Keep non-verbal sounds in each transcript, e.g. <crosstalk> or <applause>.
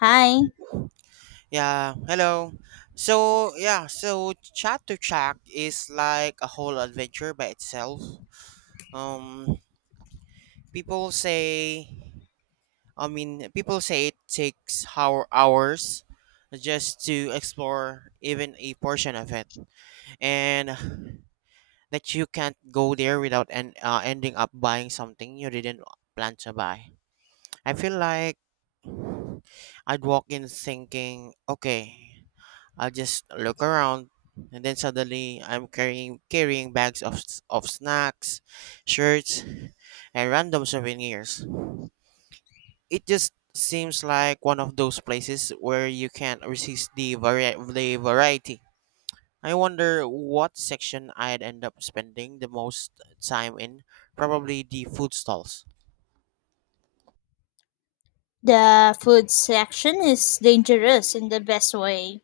Hi. Yeah, hello. So, yeah, so Chat to Chat is like a whole adventure by itself. Um, people say, I mean, people say it takes hour hours just to explore even a portion of it, and that you can't go there without and ending up buying something you didn't plan to buy. I feel like I'd walk in thinking, okay. I'll just look around and then suddenly I'm carrying bags of of snacks, shirts, and random souvenirs. It just seems like one of those places where you can't resist the the variety. I wonder what section I'd end up spending the most time in. Probably the food stalls. The food section is dangerous in the best way.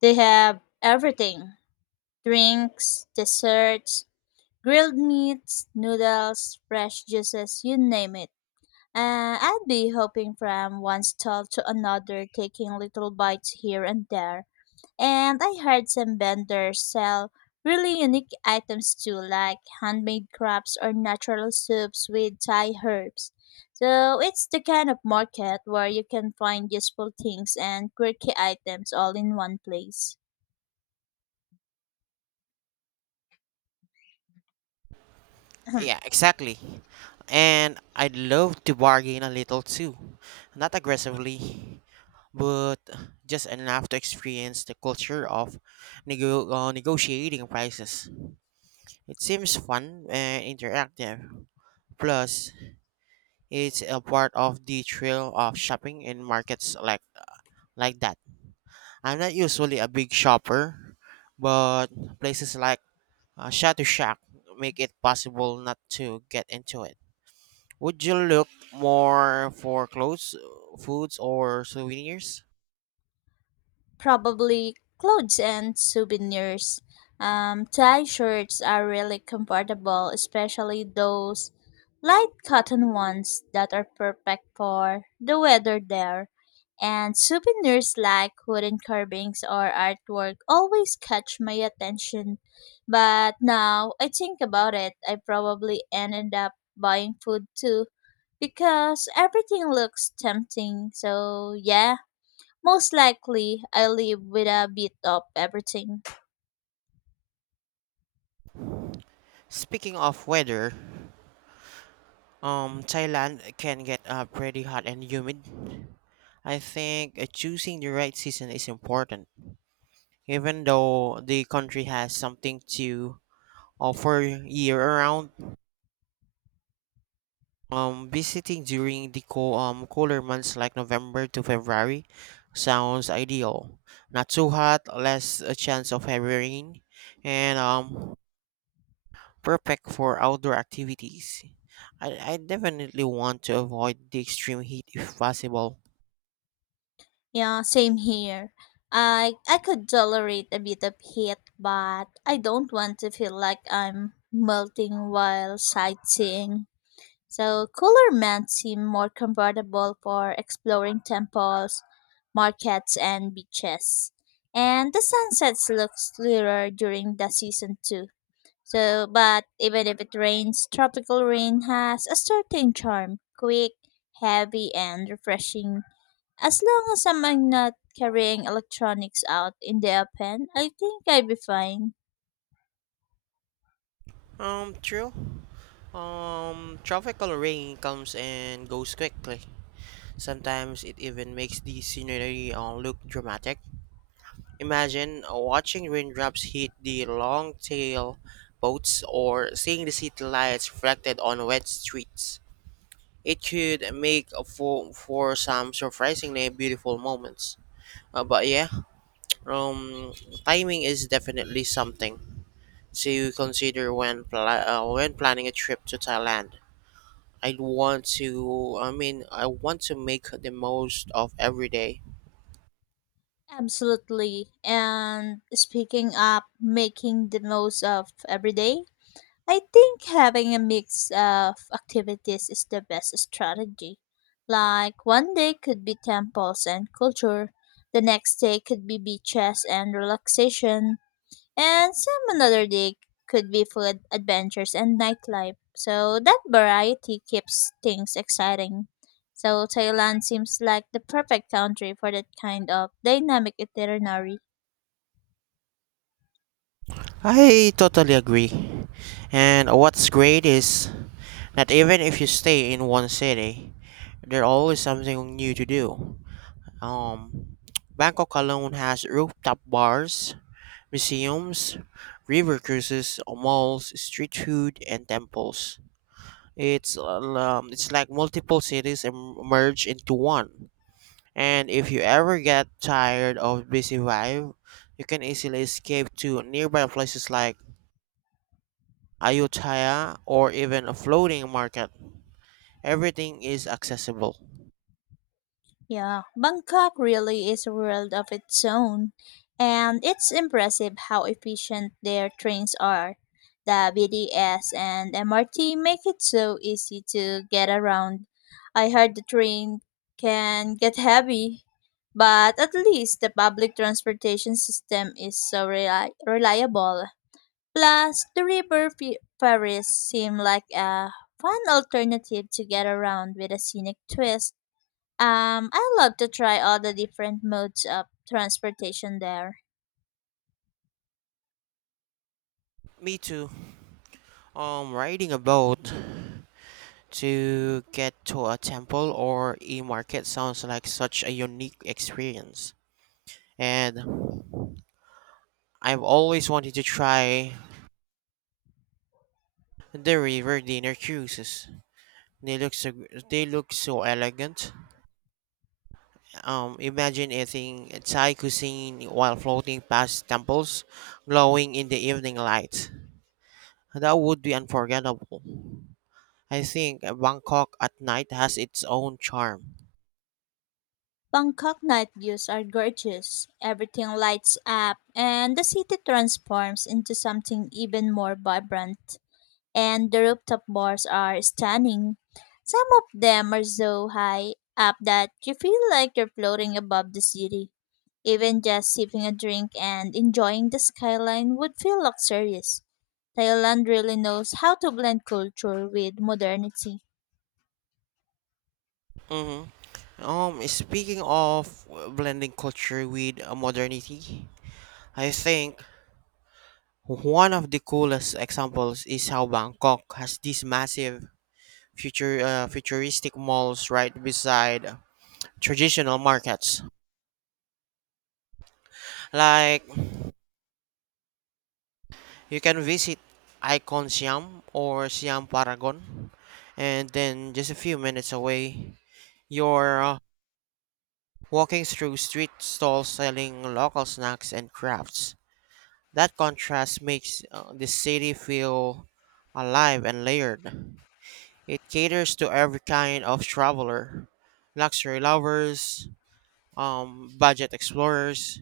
They have everything: drinks, desserts, grilled meats, noodles, fresh juices, you name it. I'd be hopping from one stall to another, taking little bites here and there. And I heard some vendors sell really unique items too, like handmade crafts or natural soups with Thai herbs. So it's the kind of market where you can find useful things and quirky items all in one place. <laughs> Yeah, <clears throat> exactly. And I'd love to bargain a little too. Not aggressively, but just enough to experience the culture of negotiating prices. It seems fun and interactive. Plus, it's a part of the thrill of shopping in markets like that. I'm not usually a big shopper, but places like Shadow Shack make it possible not to get into it. Would you look more for clothes, foods, or souvenirs? Probably clothes and souvenirs. Tie shirts are really comfortable, especially those light cotton ones that are perfect for the weather there. And souvenirs like wooden carvings or artwork always catch my attention. But now I think about it, I probably ended up buying food too because everything looks tempting. So, yeah, most likely, I live with a bit of everything. Speaking of weather, Thailand can get pretty hot and humid. I think choosing the right season is important. Even though the country has something to offer year-round, visiting during the cooler months like November to February sounds ideal. Not too hot, less a chance of heavy rain, and perfect for outdoor activities. I definitely want to avoid the extreme heat if possible. Yeah, same here. I could tolerate a bit of heat, but I don't want to feel like I'm melting while sightseeing. So cooler men seem more comfortable for exploring temples, markets, and beaches. And the sunsets look clearer during the season too. So, but even if it rains, tropical rain has a certain charm: quick, heavy, and refreshing. As long as I'm not carrying electronics out in the open, I think I'd be fine. True. Tropical rain comes and goes quickly. Sometimes it even makes the scenery look dramatic. Imagine watching raindrops hit the long tail boats or seeing the city lights reflected on wet streets. It could make for some surprisingly beautiful moments. But um, timing is definitely something to consider when when planning a trip to Thailand. I want to, I mean, I want to make the most of every day. Absolutely. And speaking up, making the most of every day, I think having a mix of activities is the best strategy. Like one day could be temples and culture, the next day could be beaches and relaxation, and some another day could be food, adventures, and nightlife. So that variety keeps things exciting. So Thailand seems like the perfect country for that kind of dynamic itinerary. I totally agree. And what's great is that even if you stay in one city, there's always something new to do. Um, Bangkok alone has rooftop bars, museums, river cruises, malls, street food, and temples. It's like multiple cities merge into one. And if you ever get tired of busy vibe, you can easily escape to nearby places like Ayutthaya or even a floating market. Everything is accessible. Yeah, Bangkok really is a world of its own, and it's impressive how efficient their trains are. The BTS and MRT make it so easy to get around. I heard the train can get heavy, but at least the public transportation system is so reliable. Plus, the ferries seem like a fun alternative to get around with a scenic twist. I love to try all the different modes of transportation there. Me too. Riding a boat to get to a temple or a market sounds like such a unique experience. And I've always wanted to try the river dinner cruises. They look so, they look so elegant. Imagine eating Thai cuisine while floating past temples glowing in the evening light. That would be unforgettable. I think Bangkok at night has its own charm. Bangkok night views are gorgeous. Everything lights up, and the city transforms into something even more vibrant, and the rooftop bars are stunning. Some of them are so high up that you feel like you're floating above the city. Even just sipping a drink and enjoying the skyline would feel luxurious. Thailand really knows how to blend culture with modernity. hmm Speaking of blending culture with modernity, I think one of the coolest examples is how Bangkok has these massive future futuristic malls right beside traditional markets. Like you can visit Icon Siam or Siam Paragon, and then just a few minutes away, you're walking through street stalls selling local snacks and crafts. That contrast makes the city feel alive and layered. It caters to every kind of traveler, luxury lovers, budget explorers,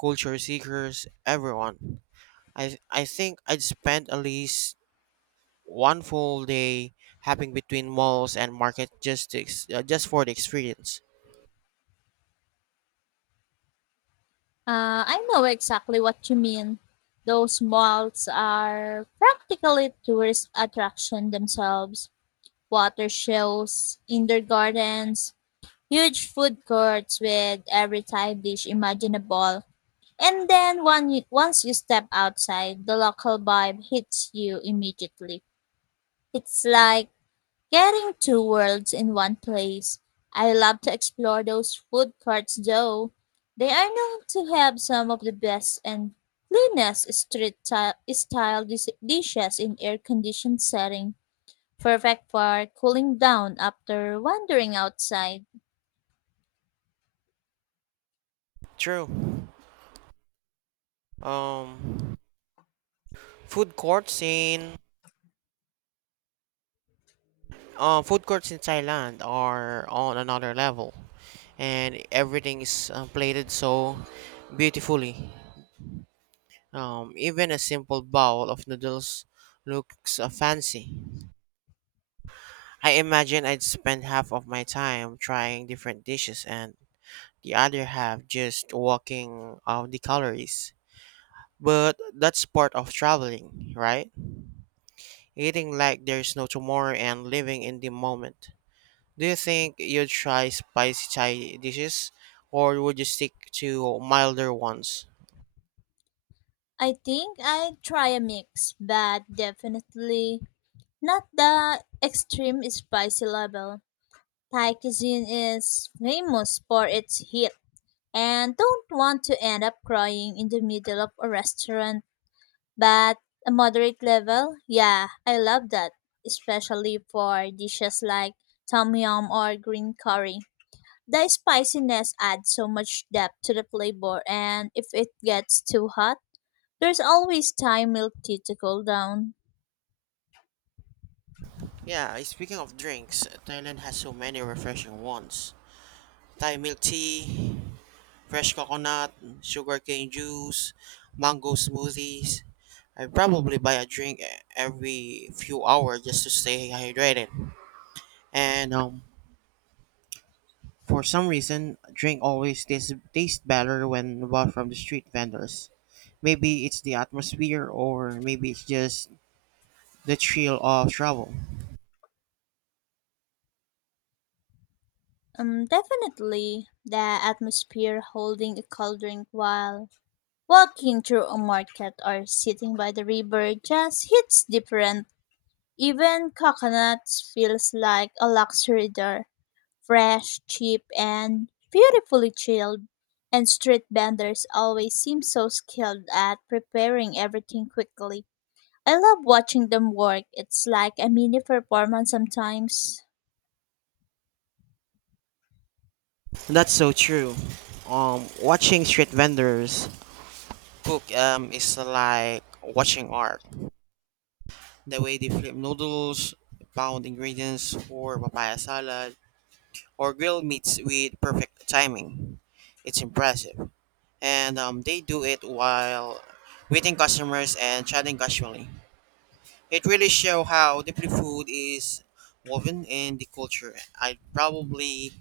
culture seekers, everyone. I think I'd spend at least one full day hopping between malls and markets just to just for the experience. I know exactly what you mean. Those malls are practically tourist attraction themselves. Water shows, indoor gardens, huge food courts with every Thai dish imaginable. And then once you step outside, the local vibe hits you immediately. It's like getting two worlds in one place. I love to explore those food courts though. They are known to have some of the best and cleanest style dishes in air conditioned setting, perfect for cooling down after wandering outside. True. Um, food courts in Food courts in Thailand are on another level, and everything is plated so beautifully. Even a simple bowl of noodles looks fancy. I imagine I'd spend half of my time trying different dishes and the other half just walking off the calories. But that's part of traveling, right? Eating like there's no tomorrow and living in the moment. Do you think you'd try spicy Thai dishes or would you stick to milder ones? I think I'd try a mix, but definitely not the extreme spicy level. Thai cuisine is famous for its heat, and don't want to end up crying in the middle of a restaurant. But a moderate level, yeah, I love that, especially for dishes like tom yum or green curry. The spiciness adds so much depth to the flavor, and if it gets too hot, there's always Thai milk tea to cool down. Yeah, speaking of drinks, Thailand has so many refreshing ones. Thai milk tea, fresh coconut, sugarcane juice, mango smoothies. I probably buy a drink every few hours just to stay hydrated. And for some reason, drink always tastes better when bought from the street vendors. Maybe it's the atmosphere, or maybe it's just the thrill of travel. Definitely the atmosphere: holding a cold drink while walking through a market or sitting by the river just hits different. Even coconuts feels like a luxury there. Fresh, cheap, and beautifully chilled. And street vendors always seem so skilled at preparing everything quickly. I love watching them work. It's like a mini performance sometimes. That's so true. Watching street vendors cook is like watching art. The way they flip noodles, pound ingredients for papaya salad, or grill meats with perfect timing. It's impressive. And they do it while greeting customers and chatting casually. It really show how deeply food is woven in the culture. I'd probably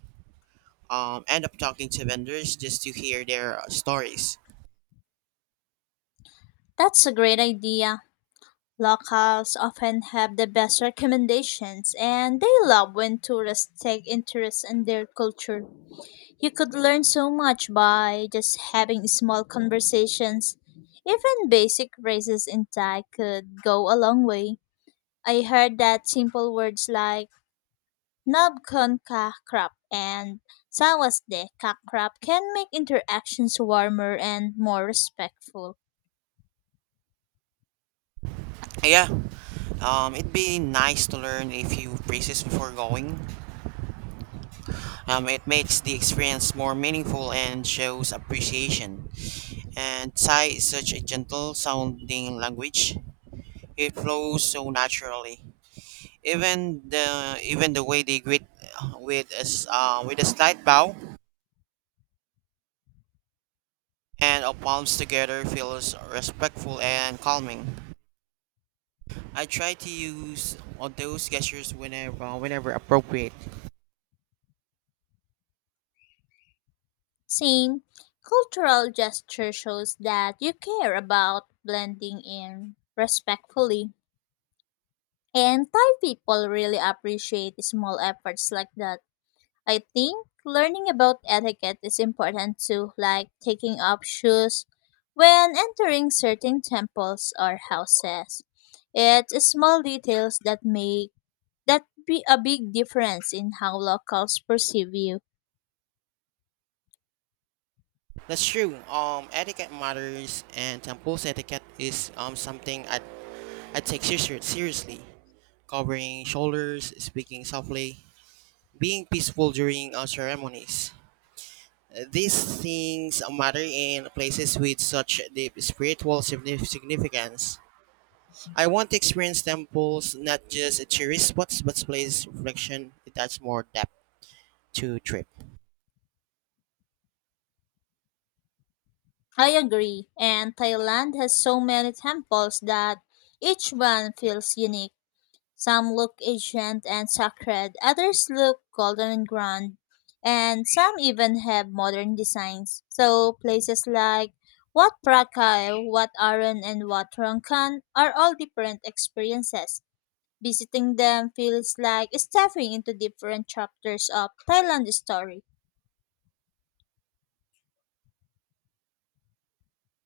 end up talking to vendors just to hear their stories. That's a great idea. Locals often have the best recommendations and they love when tourists take interest in their culture. You could learn so much by just having small conversations. Even basic phrases in Thai could go a long way. I heard that simple words like "nab kon ka krap" and "sawas de ka krap" can make interactions warmer and more respectful. Yeah, it'd be nice to learn a few phrases before going. It makes the experience more meaningful and shows appreciation. And Thai is such a gentle sounding language. It flows so naturally. Even the way they greet with a slight bow and of palms together feels respectful and calming. I try to use all those gestures whenever appropriate. Same. Cultural gesture shows that you care about blending in respectfully. And Thai people really appreciate small efforts like that. I think learning about etiquette is important too, like taking off shoes when entering certain temples or houses. It's small details that make that be a big difference in how locals perceive you. That's true. Etiquette matters, and temples etiquette is something I take seriously. Covering shoulders, speaking softly, being peaceful during ceremonies. These things matter in places with such deep spiritual significance. I want to experience temples not just a tourist spots, but place reflection. It adds more depth to trip. I agree, and Thailand has so many temples that each one feels unique. Some look ancient and sacred, others look golden and grand, and some even have modern designs. So places like Wat Prakai, Wat Aran, and Wat Rangkhan are all different experiences. Visiting them feels like stepping into different chapters of Thailand's story.